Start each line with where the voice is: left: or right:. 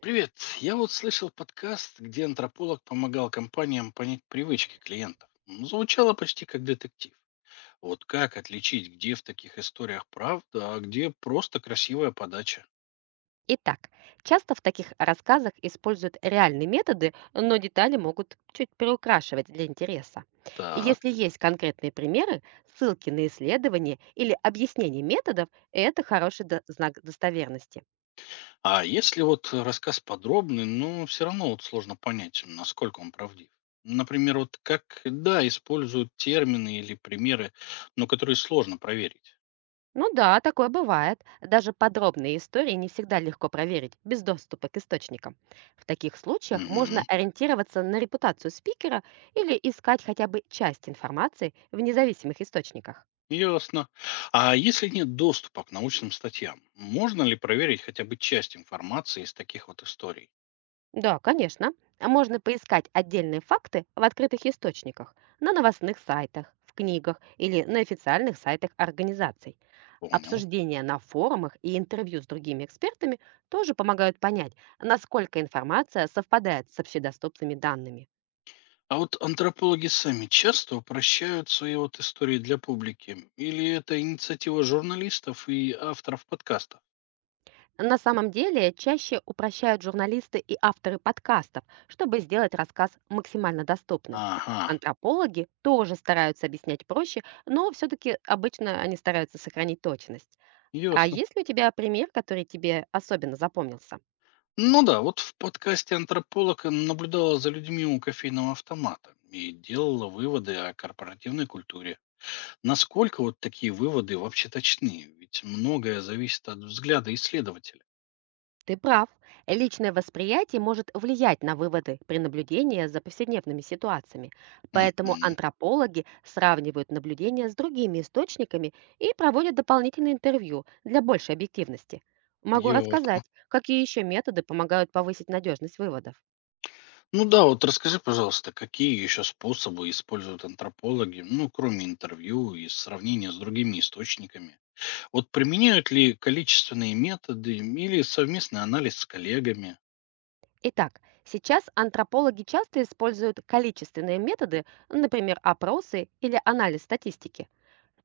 left: Привет. Я вот слышал подкаст, где антрополог помогал компаниям понять привычки клиентов. Звучало почти как детектив. Вот как отличить, где в таких историях правда, а где просто красивая подача?
right: Итак, часто в таких рассказах используют реальные методы, но детали могут чуть приукрашивать для интереса. И
left: Так.
right: если есть конкретные примеры, ссылки на исследования или объяснение методов, это хороший знак достоверности.
left: А если вот рассказ подробный, но все равно вот сложно понять, насколько он правдив. Например, вот как, да, используют термины или примеры, но которые сложно проверить.
right: Ну да, такое бывает. Даже подробные истории не всегда легко проверить без доступа к источникам. В таких случаях можно
left: Угу.
right: ориентироваться на репутацию спикера или искать хотя бы часть информации в независимых источниках.
left: Ясно. А если нет доступа к научным статьям, можно ли проверить хотя бы часть информации из таких вот историй?
right: Да, конечно. Можно поискать отдельные факты в открытых источниках, на новостных сайтах, в книгах или на официальных сайтах организаций.
left: Понял.
right: Обсуждения на форумах и интервью с другими экспертами тоже помогают понять, насколько информация совпадает с общедоступными данными.
left: А вот антропологи сами часто упрощают свои вот истории для публики? Или это инициатива журналистов и авторов подкастов?
right: На самом деле, чаще упрощают журналисты и авторы подкастов, чтобы сделать рассказ максимально доступным.
left: Ага,
right: Антропологи тоже стараются объяснять проще, но все-таки обычно они стараются сохранить точность. А
left: ясно.
right: есть ли у тебя пример, который тебе особенно запомнился?
left: Ну да, вот в подкасте антрополог наблюдала за людьми у кофейного автомата и делала выводы о корпоративной культуре. Насколько вот такие выводы вообще точны? Ведь многое зависит от взгляда исследователя.
right: Ты прав. Личное восприятие может влиять на выводы при наблюдении за повседневными ситуациями. Поэтому
left: Мгм.
right: антропологи сравнивают наблюдения с другими источниками и проводят дополнительные интервью для большей объективности. Могу
left: Ясно.
right: рассказать, какие еще методы помогают повысить надежность выводов.
left: Ну да, вот расскажи, пожалуйста, какие еще способы используют антропологи, ну, кроме интервью и сравнения с другими источниками? Вот применяют ли количественные методы или совместный анализ с коллегами?
right: Итак, сейчас антропологи часто используют количественные методы, например, опросы или анализ статистики.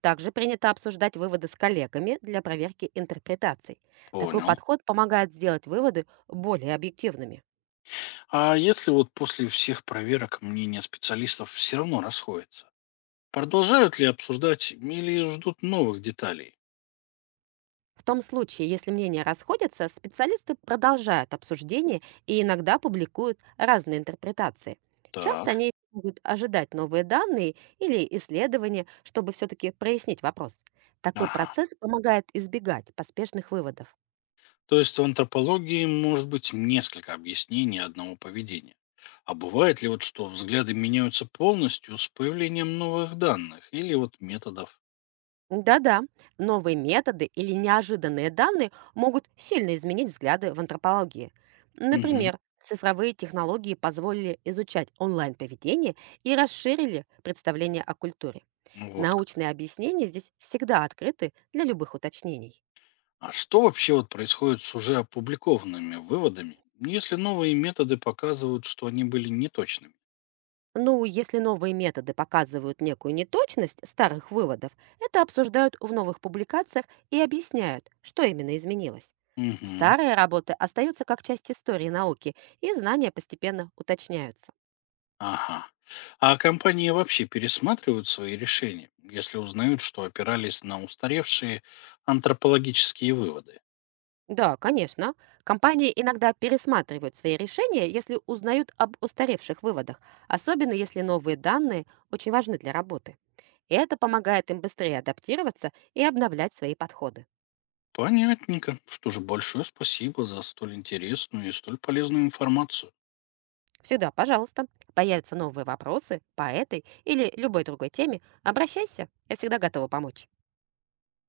right: Также принято обсуждать выводы с коллегами для проверки интерпретаций. Такой
left: Понял.
right: подход помогает сделать выводы более объективными.
left: А если вот после всех проверок мнения специалистов все равно расходятся? Продолжают ли обсуждать или ждут новых деталей?
right: В том случае, если мнения расходятся, специалисты продолжают обсуждение и иногда публикуют разные интерпретации. Часто
left: Так.
right: они могут ожидать новые данные или исследования, чтобы все-таки прояснить вопрос. Такой
left: Ага.
right: процесс помогает избегать поспешных выводов.
left: То есть в антропологии может быть несколько объяснений одного поведения. А бывает ли вот, что взгляды меняются полностью с появлением новых данных или вот методов?
right: Да-да, новые методы или неожиданные данные могут сильно изменить взгляды в антропологии.
left: Мгм.
right: Например, цифровые технологии позволили изучать онлайн-поведение и расширили представление о культуре.
left: Ну вот, как.
right: Научные объяснения здесь всегда открыты для любых уточнений.
left: А что вообще вот происходит с уже опубликованными выводами, если новые методы показывают, что они были неточными?
right: Ну, если новые методы показывают некую неточность старых выводов, это обсуждают в новых публикациях и объясняют, что именно изменилось.
left: Мгм.
right: Старые работы остаются как часть истории науки, и знания постепенно уточняются.
left: Ага. А компании вообще пересматривают свои решения, если узнают, что опирались на устаревшие антропологические выводы?
right: Да, конечно. Компании иногда пересматривают свои решения, если узнают об устаревших выводах, особенно если новые данные очень важны для работы. И это помогает им быстрее адаптироваться и обновлять свои подходы.
left: Понятненько. Что же, большое спасибо за столь интересную и столь полезную информацию.
right: Всегда, пожалуйста. Появятся новые вопросы по этой или любой другой теме, обращайся, я всегда готова помочь.